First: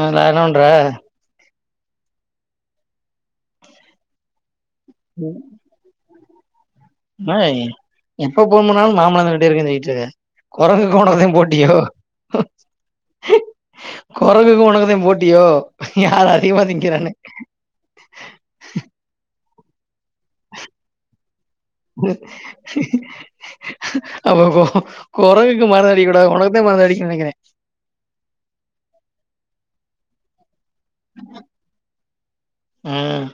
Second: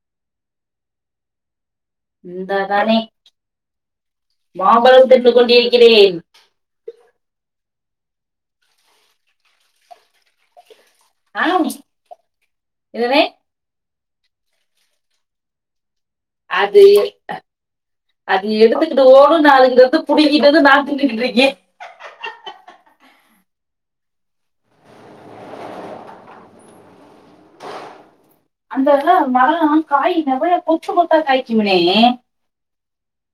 அ ந என்ன பண்ற இந்த தானே மாபளம் தின்னு கொண்டுருக்கிறே [unintelligible] எப்ப போண் பன்னாலு மாபழம் திண்ணுட்ருகே சொல்லிட்டு கொரங்கு [unintelligible] த ஆ போட்டியோ இதனே கொரங்கு உனக்குத போட்டியோ யார் அதிகமா அது திங்கிறான்னு அது எடுத்துக்குட்டு ஓடு நா எதுப் புடி இதனு நா தின்னுக்குட்ருக்கே அப்ப கொ கொரங்குக்கு [unintelligible] அடிக்க கூடாது உனக்குத்தா [unintelligible] அடிக்கனு நெனக்கிறே அந்தெல்லா மரொல்லா காய் நவள போய் ச்சு போட்டா காய்க்குனே ம்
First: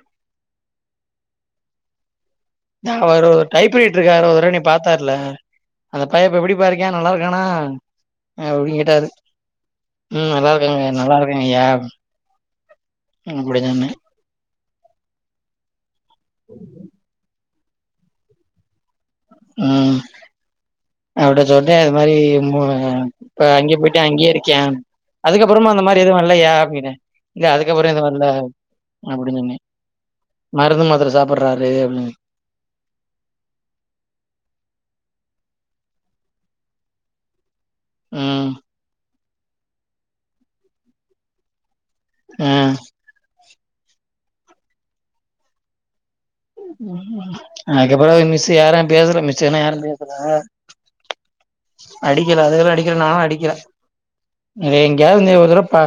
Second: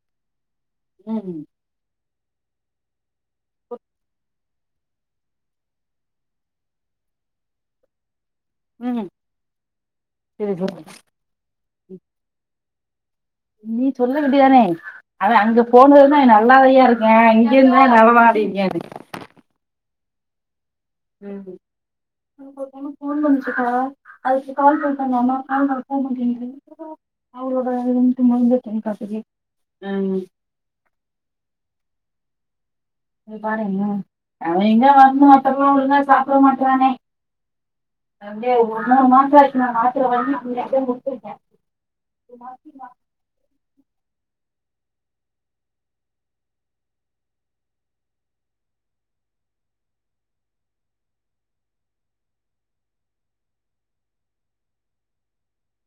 ம் நா அவரு டைப் ரைட்டருக்கு அவ [unintelligible] பாத்தாருல அந்த பைய இப்ப எப்டிபா இருக்கா நல்லா இருக்கானா அ அபடின்னு ம் கேட்டாரு ம் நல்லா சரி சரி இருக்கேங்க நல்லா இருக்கேங்க ஐயா நீ சொல்ல வேண்டியதானே அவ அங்க போனதுமே நல்லாதாயா இருக்கான் எல்லா அவ வாடிங்க்காது ம் அவள்ட்ட சொல்டே இது மாரி மூ ஒரு பொண்ணு ஃபோன் இப்ப பண்ணிச்சுக்கா அங்கயே போயிட்டு அங்கயே அதுக்கு இருக்கே கால் பண்ணிட்டாங்க அம்மா கால் அதுக்கப்புறமா பண்ண அந்த போக மாரி எதுவு இல்லயா மாட்டேங்குது அப்டினே இல்ல அவளோட அதுக்கப்புறொ எதுவு இல்ல இது முடிஞ்சிருச்சுன்னு காட்டுது அப்டி சொன்னே ம் மருந்து மாத்துர சாப்பிட்றாரு அப்டின்னு பாருங்கள அவ எங்க வர்மாட்டறா ஒழுங்கா சாப்பிட மாட்றாங்க ம் அப்டியே ஒரு நேர மா தேக்குனா மாத்துர வாங்கி டு நைட் தா குடுத்துருக்கே கு ஆ மாத்தி மா அதுக்கப்புறொ மிஸ் யாரு பேசல மிஸ்ஸுலா யாரு பேசல அடிக்கல அதுங்கலே அடிக்கல நாளு அடிக்கல இத எங்கெயாவது நீ ஒருதடவ ப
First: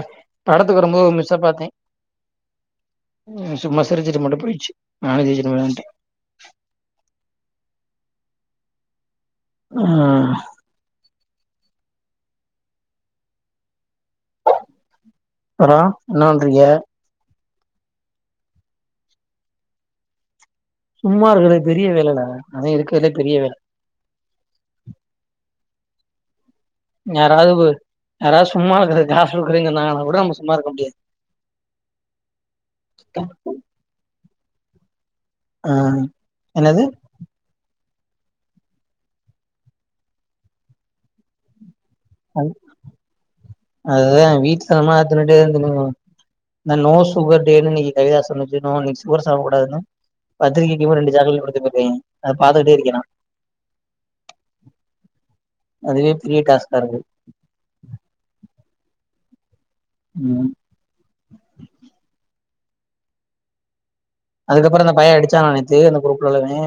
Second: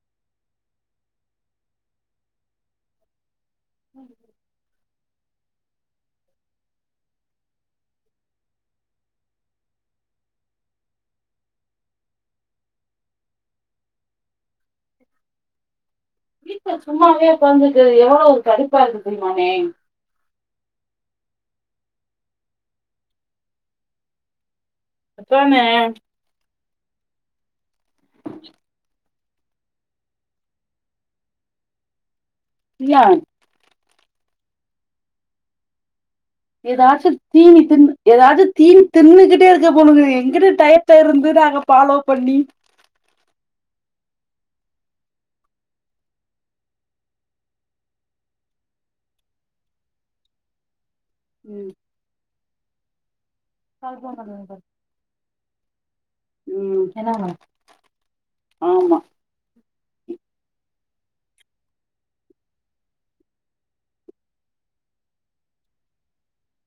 படத்துக்கு வரும்போது ஒரு மிஸ்ஸ பாத்தே ம் சும்மா சிரிச்சுட்டு மட்டு போய்ச்சு நானு ஜெய்சு [inaudible] ஆ அப்பறொ என்ன பண்றிங்க ஒக்காந்தது எவ்வளோ கடுப்பா இருக்கு தெரியமாணே சும்மா இருக்கற்து பெரிய வேல தாங்க அதா இருக்குறதுலேயே பெரிய வேல அப்போ ணே யாராவு யாரா சும்மா இருக்குறதா சொல்றங்க நாங்க கூட நம்ம சும்மா இருக்க முடியாது [inaudible] இல்ல ஆ என்னது ஏதாச்சு தீனி தின்னு ஏதாச்சு தீனி தின்னுகுட்டே இருக்க போதுங்கு எங்கிட்டு டயத்த இருந்து நாங்க பாலோ பண்ணி அதே வீட்டு [unintelligible] தின்னுட்டு [unintelligible] நோ சுகர் டேனு இன்னிக்கு கவிதா சொன்னுச்சு நோ இன்னைக்கு சுகர் சாப்டக்கூடாதுனு பத்திரிக்கை இவ ரெண்டு சாக்லேட் ம் குடுத்துருக்கதே அத பாத்துகுட்டே இருக்கே நா அதுவே பெரிய டாஸ்க்காருக்கு என்னவா ஆமா ம் அதுக்கப்பற அந்த பைய அடிச்சானா நேத்து அந்த க்ரூப்ல உள்ளவே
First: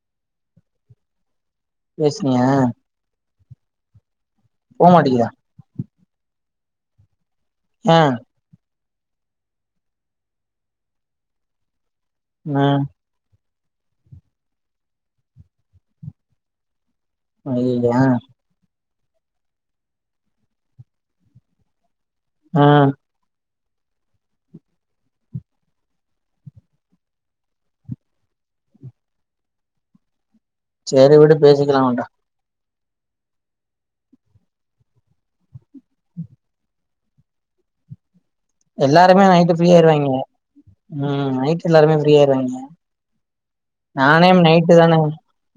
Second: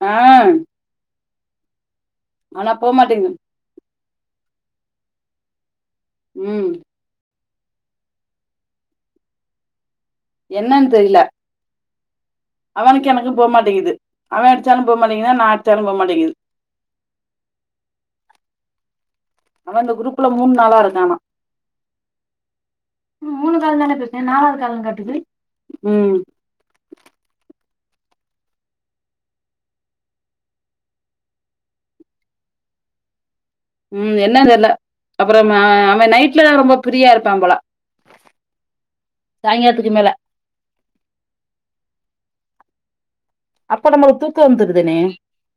ஆ ஆனா போமாட்டேங்து போமாட்டிங்கிதா ம் ஏ என்னன் தெரில ம் அவனுக்கு எனக்கு போ மாட்டிங்கிது அவ அடிச்சாலு போ மாட்டிங்கிது நா அட்ச்சாலு போ மாட்டிங்கிது அய்யய்யோ ஏ ஆனா இந்த குரூப்ல மூண் நாளா இருக்கானா ஆ மூணு கால் தானே பேசுன நாலாவது கால்ன்னு காட்டுது ம் சேரி விடு பேசிக்கலா அவன்ட்ட ம் என்ன தெர்ல அப்றம் ஆ அவ நைட்ல ரொம்ப பிரியா இருப்பாம் போல எல்லாருமே நைட்டு சாயங்காலத்துக்கு மேல ஃப்ரீயாயிருவாய்ங்க ம் நைட் எல்லாருமே ஃப்ரீயாயிருவாய்ங்க அப்ப நம்மளுக்கு நானே தூக்க நைட்டு தானே வந்துருதுனே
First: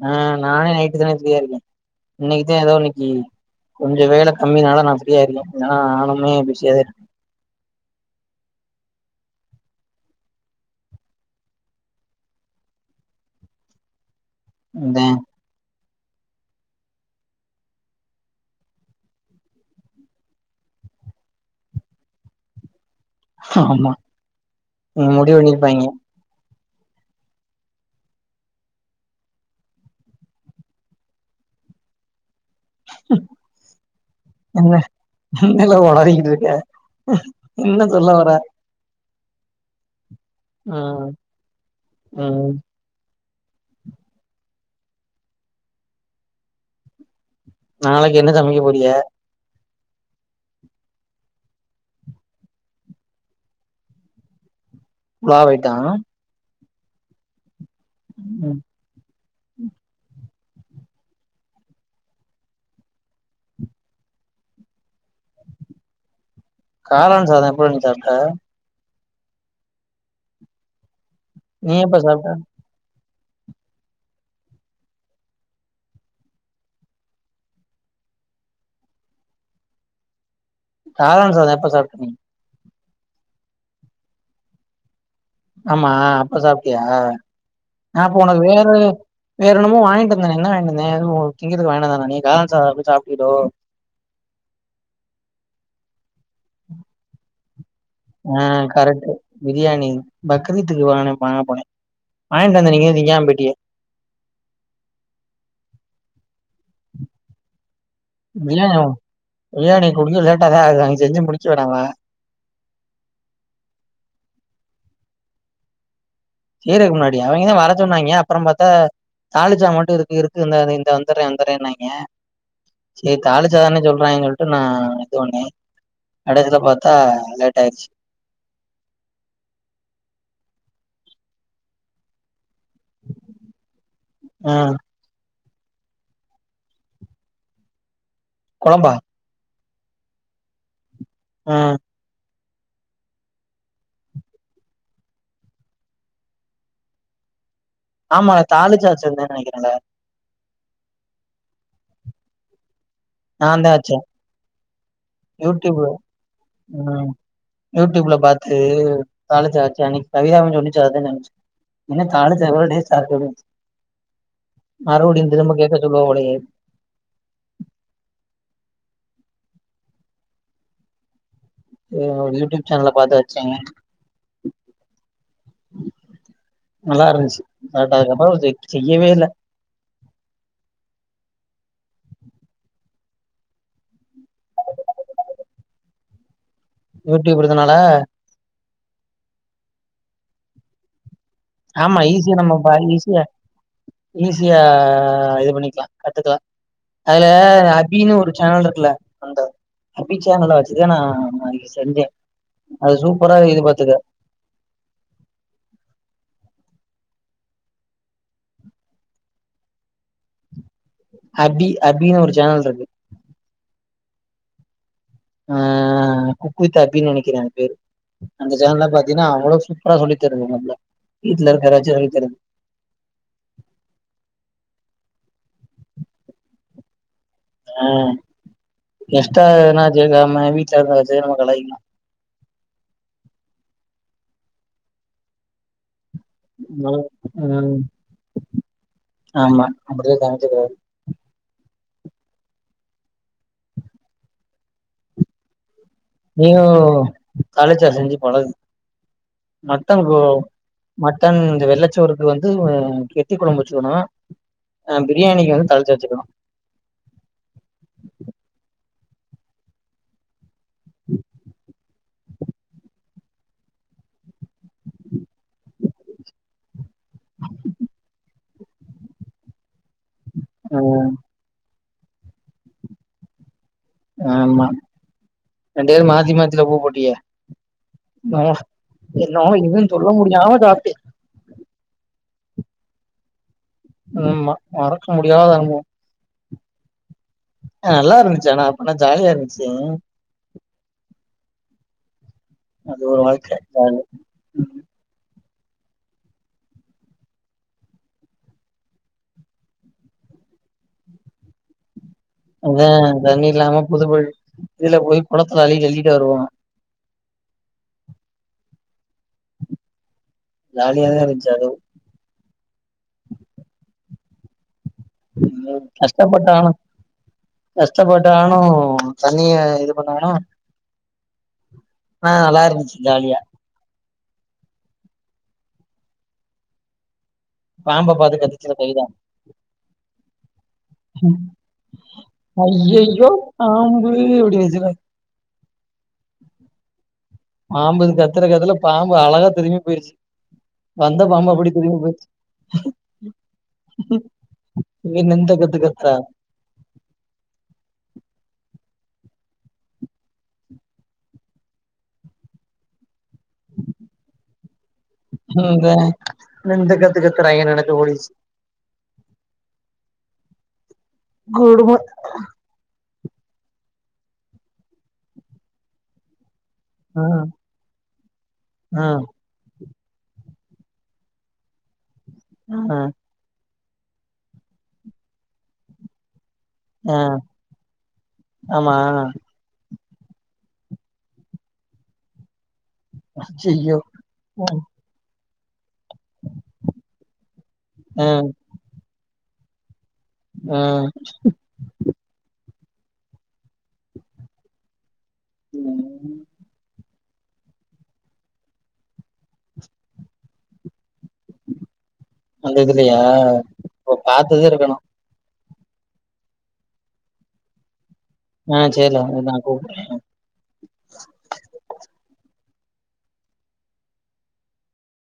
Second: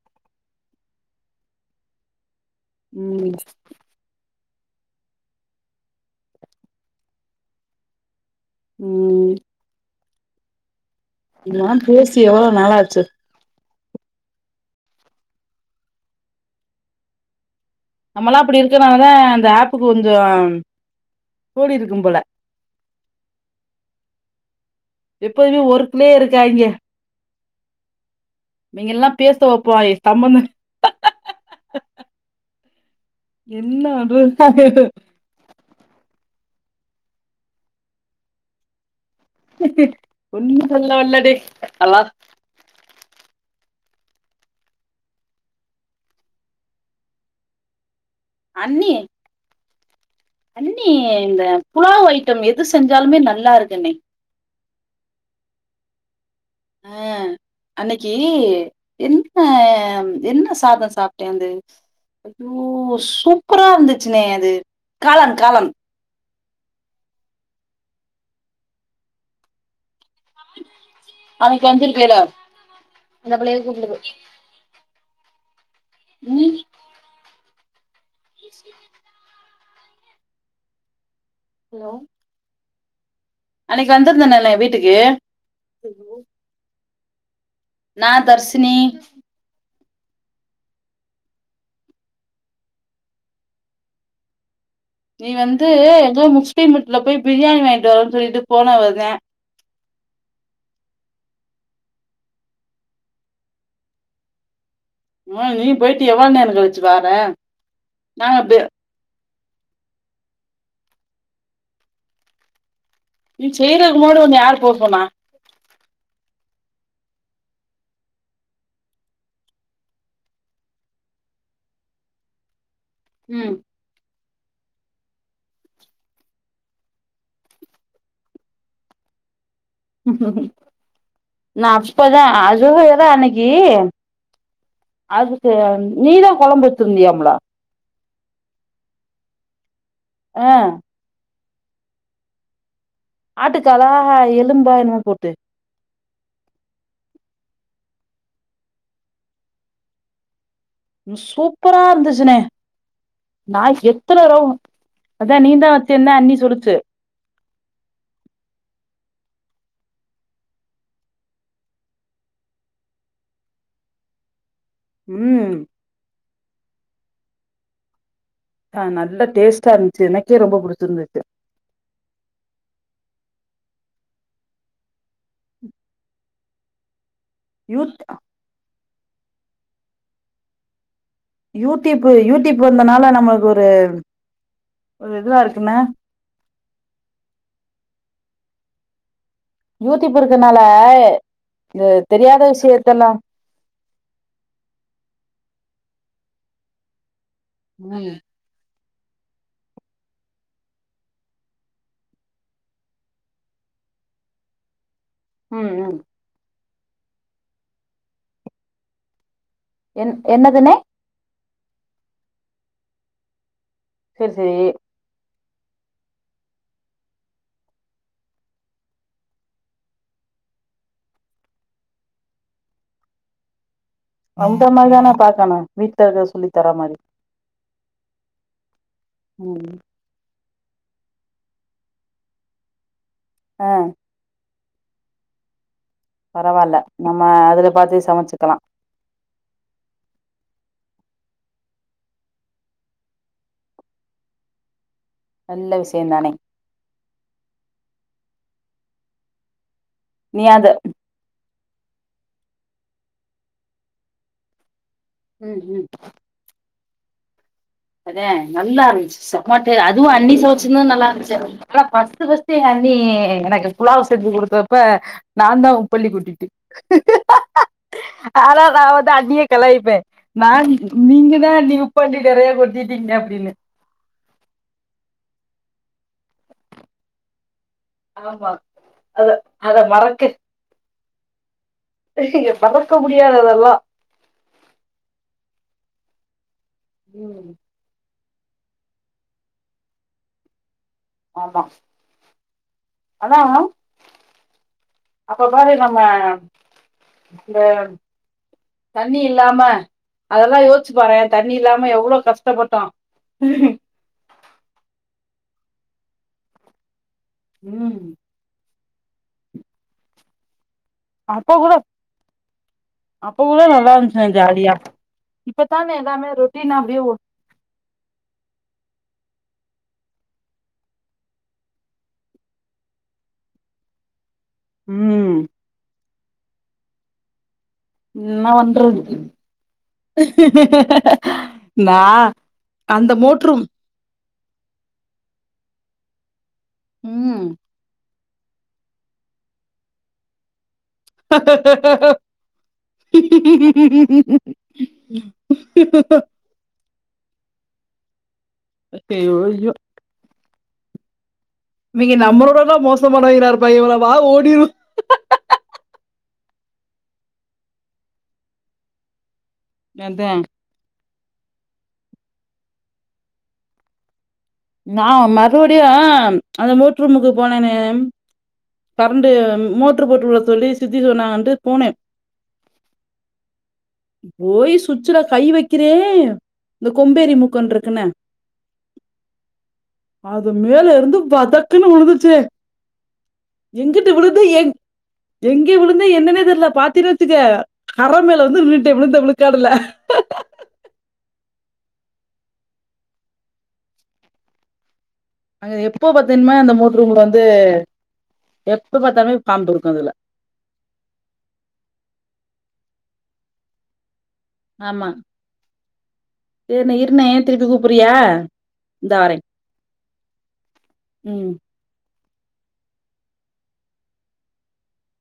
ஆ நானே நைட்டு தானே ஃப்ரியா இருக்கே இன்னைக்கிதா ஏதோ இன்னைக்கி ம் கொஞ்சொ வேல கம்மினால நா ஃப்ரீயா இருக்கே இல்லனா நானுமே பிசியா தா இருப்பே ம் நீங்கல்லா பேசி எவ்வளோ நாளாச்சு அதா நம்மல்லா அப்டி இருக்கனாலதா அந்த ஆப்பு கொஞ்சொ கூடிருக்கும் போல ஆமா ம் முடிவு எப்பவுமே பண்ணிருப்பாய்ங்க ஒர்க்குலயே இருக்காய்ங்க நீங்க எல்லா பேச வப்பாய் [unintelligible] என்ன பண்றது என்னலே ஒலரிகிட்ருக்க என்ன சொல்ல வர [unintelligible] ஒன்னு சொல்ல ம் வர்லடி அல்லா ம் நாளைக் என்ன சமைக்க அண்ணி போறிக அண்ணி இந்த புலாவ் ஐட்டம் எது செஞ்சாலுமே நல்லா இருக்கு அண்ணி புலாவ் ஐட்டம் ஆ அன்னைக்கி ம் எந் ஆம் என்ன சாதோ சாப்டேன்து ஐய்யோ சூப்பரா இருந்துச்சுண்ணே அது காளான் காளான் காளான் சாதோ எப்ப நீ சாப்ட அன்னைக்கு நீ எப்ப வந்திருக்கேல சாப்ட்ட அந்த பிள்ளைள் கூப்டுது ம் [inaudible] காளான் சாதோ எப்ப ஹலோ. சாப்ட நீ அன்னைக்கு வந்திருந்தண்ணேலே வீட்டுக்கு ஆமா அப்ப சாப்டியா ஆ நா அப்ப நான் ஒனக்கு வேறோ தர்ஷினி வேற என்னம் என்னமோ வாங்கிட்டு வந்தனே என்ன வாங்கிட்டு வந்தன் ஒ திங்கறதுக்கு வாங்கிட்டு வந்தே [unintelligible] காளான் சாதோ போய் சாப்டியலோ நீ வந்து போய் முஸ்லீம் வீட்ல போய் பிரியாணி வாங்கிட்டு வரன்னு ஆ சொல்லிட்டு போனவர்த கரெக்ட்டு. பிரியாணி பக்ரீத்துக்கு [unintelligible] வாங்க போனே வாங்கிட்டு வந்தே நீங்கத திங்காம போயிட்டிய எ நீ போயிட்டு எவ்ளோ நேரோ கழிச்சு வார்ற [unintelligible] இயாணி குடுக்க லேட்டாதா ஆகு அங்க செஞ்சி முடிக்க வேணாவா நீ செய்றக்கு முன்னாடி ஒண்ண யார் போ சொன்னா செய்றதுக்கு முன்னாடியா அவிங்கதா வர சொன்னாய்ங்க அப்பறம் பாத்தா தால்லுச்சா மட்டு இருக்கு இருக்கு இந்தா [unintelligible] வந்துர்ரே வந்துர்ரேன்னாய்ங்க சேர் ம். தால்லுச்சா சொல்றாய்ங்க சொல்ட் [unintelligible] நடக்கறத பாத்தா லேட் ஆயிருச்சு நா அப்பதா ஆத் [unintelligible] அன்னைக்கி ம் அது [unintelligible] நீதா கொழம்பு வச்சிருந்தியாம்ல்ல கொழம்பா ஆ ஆ ஆட்டுக்காலா எலும்பா என்னமோ போத்து ஆமா அத தாலிச்சாச்சில்ல நெனைக்கிறேன்ல ம் சூப்பரா இருந்துச்சுணே நா நான் தான் வச்சேன். எத்தன தடவ அதா நீ தா யூடியூப் தின்ன அண்ணி சொல்லச்சு ம் யூடியூப்ல பாத்து தாளிச்சு வச்சே அன்னைக்கு கவிதாவு சொன்னிச்சு அததா சொன்னிச்சு என்ன தாளிச்ச அப்புறோ டேஸ்டா இருக்குனு மறுபடியு ம் திரும்ப கேக்க சொல்லுவா போலயே ஆ நல்லா டேஸ்ட்டா இருந்துச்சு எனக்கே ரொம்ப புடிச்சிருந்துச்சு எ யூடியூப் சேனல்ல பாத்து வச்சேங்க நல்லாருந்துச்சு யூத் அடாக் [unintelligible] செக் ச்சி இவே இல்ல யூடியூப்பு யூடியூப்பு வந்தனால நம்மளுக்கு ஒரு ஒரு இதுவா இருக்கும்னா யூடியூப் இருந்தனால யூடியூப் இருக்கனால இந்த ஆமா ஈஸியா தெரியாத நம்ம பா விஷயத்தெல்லா ஈஸியா ஈஸியா இது பண்ணிக்கலா கத்துக்கலா அதுல அபின்னு ம் ஒரு சேனல் இருக்குல்ல அந்த அபி சேனலா வச்சு தா நா அது செஞ்சே அது சூப்பரா இது பாத்துக்க ம் ம் என் என்னதுன்னே அபி அபினு ஒரு சேனல் இருக்கு செரி செரி அ குக்கு வித் அபின்னு நெனைக்கிறே அது பேரு அந்த சேனல்ல பாத்தீன்னா அவ்ளோ சூப்பரா சொல்லி தருதுங்க நம்பளா வீட்டுல இருக்கற எதச்சு சொல்லி தருது அந்த மாரிதானே பாக்கனு வீட்ல இருக்க சொல்லி தர மாரி அ கெஸ்ட்டா ம் எதுனா சேந்தாமாரி செர்ங்க செய்றவங்கள கலாய்க்கிங்லா ஆ பரவால்ல ம் நம்ம அதுல ம். பாத்தே சமைச்சுக்கலா ஆமா அப்படிதா சமைச்சுக்கிறது நல்ல விஷ் நீயு காலேஜில செஞ்சி பழகு மட்டன் ப்ரோ நீ அது மட்டன் எ வெள்ளச்சோறுக்கு வந்து கெட்டி கொழம்பு வச்சுக்கணு அ பிரியாணிக்கி ம் வந்து ம் தாளிச்சா வச்சுக்கணு அதே நல்லாருந்துச்சு செம டே அதுவு அன்னி ஃபோர்ட்ஸ் தின்னு நல்லாருந்துச்சு அதுவு [unintelligible] ஃபர்ஸ்ட் ஃபர்ஸ்ட் என் அண்ணி எனக்கு புலாவ் செஞ்சி குடுத்தப்ப நா தா உப்பள்ளி கொட்டிட்டு ஆனா நா வந்து அண்ணிய கலாயிப்பே நா ந் ந் ந் ம் நீங்க தா அண்ணி உப் பள்ளி நறையா கொட் டிட்டிங்க அப்டின்னு ஆமா ரெண்டு பேரு மாத்தி மாத்தில உப்பு போட்டீங்க பா ஆமா அத என்னவோ அத இதுன்னு சொல்ல முடியாம சாப்ட்டி பத்தக முடியாது அதெல்லா ம்மா மறக்க முடியத அனுபவோ ம் அ நல்லா இருந் ச்சு அனா அனா ஜாலியா இருந்துச்சு ம் ஆமா அது ஒரு ஆனா வாழ்க்க அது அப்ப பாரு நம்ம இந்த தண்ணி இல்லாம அதெல்லா யோசிச்சு பாறே தண்ணி இல்லாம எவ்ளோ கஷ்டப்பட்டோ அதான் தண்ணி இல்லாம புதுபழி இதுல போய் குளத்துல அள்ளிட்டு அள்ளிட்டு வருவோம் ம் ஜாலியாதா இருந்துச் அப்ப கூட அதுவும் அப்ப கூட நல்லா இருந்துச் [unintelligible] கஷ்டப்பட்டானும் ஓ கஷ்டப்பட்டானும் தண்ணிய இது பண்ணனும் ஆ நல்லா இருந்துச்சு ஜாலியா ம் பாம்ப பாத்து என்ன கத்துச்சது கைதா வண்றது நான் அந்த ஐயையோ மோட்ரும் பாம்பு [unintelligible] ம் மாம்புது கத்து கத்துர கத்துல பாம்பு அழகா திரும்பி போயிிருச்சு ஹ ஆஹ் இவன் இந்த ஹி கத்து கத்துறா ஹி ஐயோ ஐயோ இவங்க நம்மளோட மோசம் மானவிங்கலா இருப்பாங்க போல வா ஓடிருவோம் எந்த இந்த கத்துக்கத்துறாங்க நினைச்சு ஓடிருச் அதான் குடும நான் மறுபடியும் ஆ அந்த மோட் ஆ ரூமுக்கு போனே ஆ கரண்டு மோட் ரூ போட்டுட சொல்லி சித்தி சொன்னாங்க ன்னு போனேன் ஆ போய் சுச்சல கை வைக்கிறேன் இந்த ஆ கொம்பேரி மூக்கன்ன இருக்குன ஆமா அது மேல இருந்து வதக்குன்னு உழுந்துச்சே ஐயையோ எங்கிட்ட விழுத ஏங எங்கே உளுக் என்னன்னே தெர்ல பாத்தினு வச்சிக்க கரை ஆ மேல வந்து விந்டா விழுந்த விலுக் தெரில ஆ அங்க எப்போ பாத்தீன்னுமே அந்த மோட் ரூம்ல அ எப்ப பார்த்தாலேபாம்பு இருக்கும் அதில அந்த இதுலயா அப்ப பார்த்திடே இருக்கணு சரினை இருன திருப்பி கூப்பறியா ஆ செரிலே நா கூப்பிரே ம்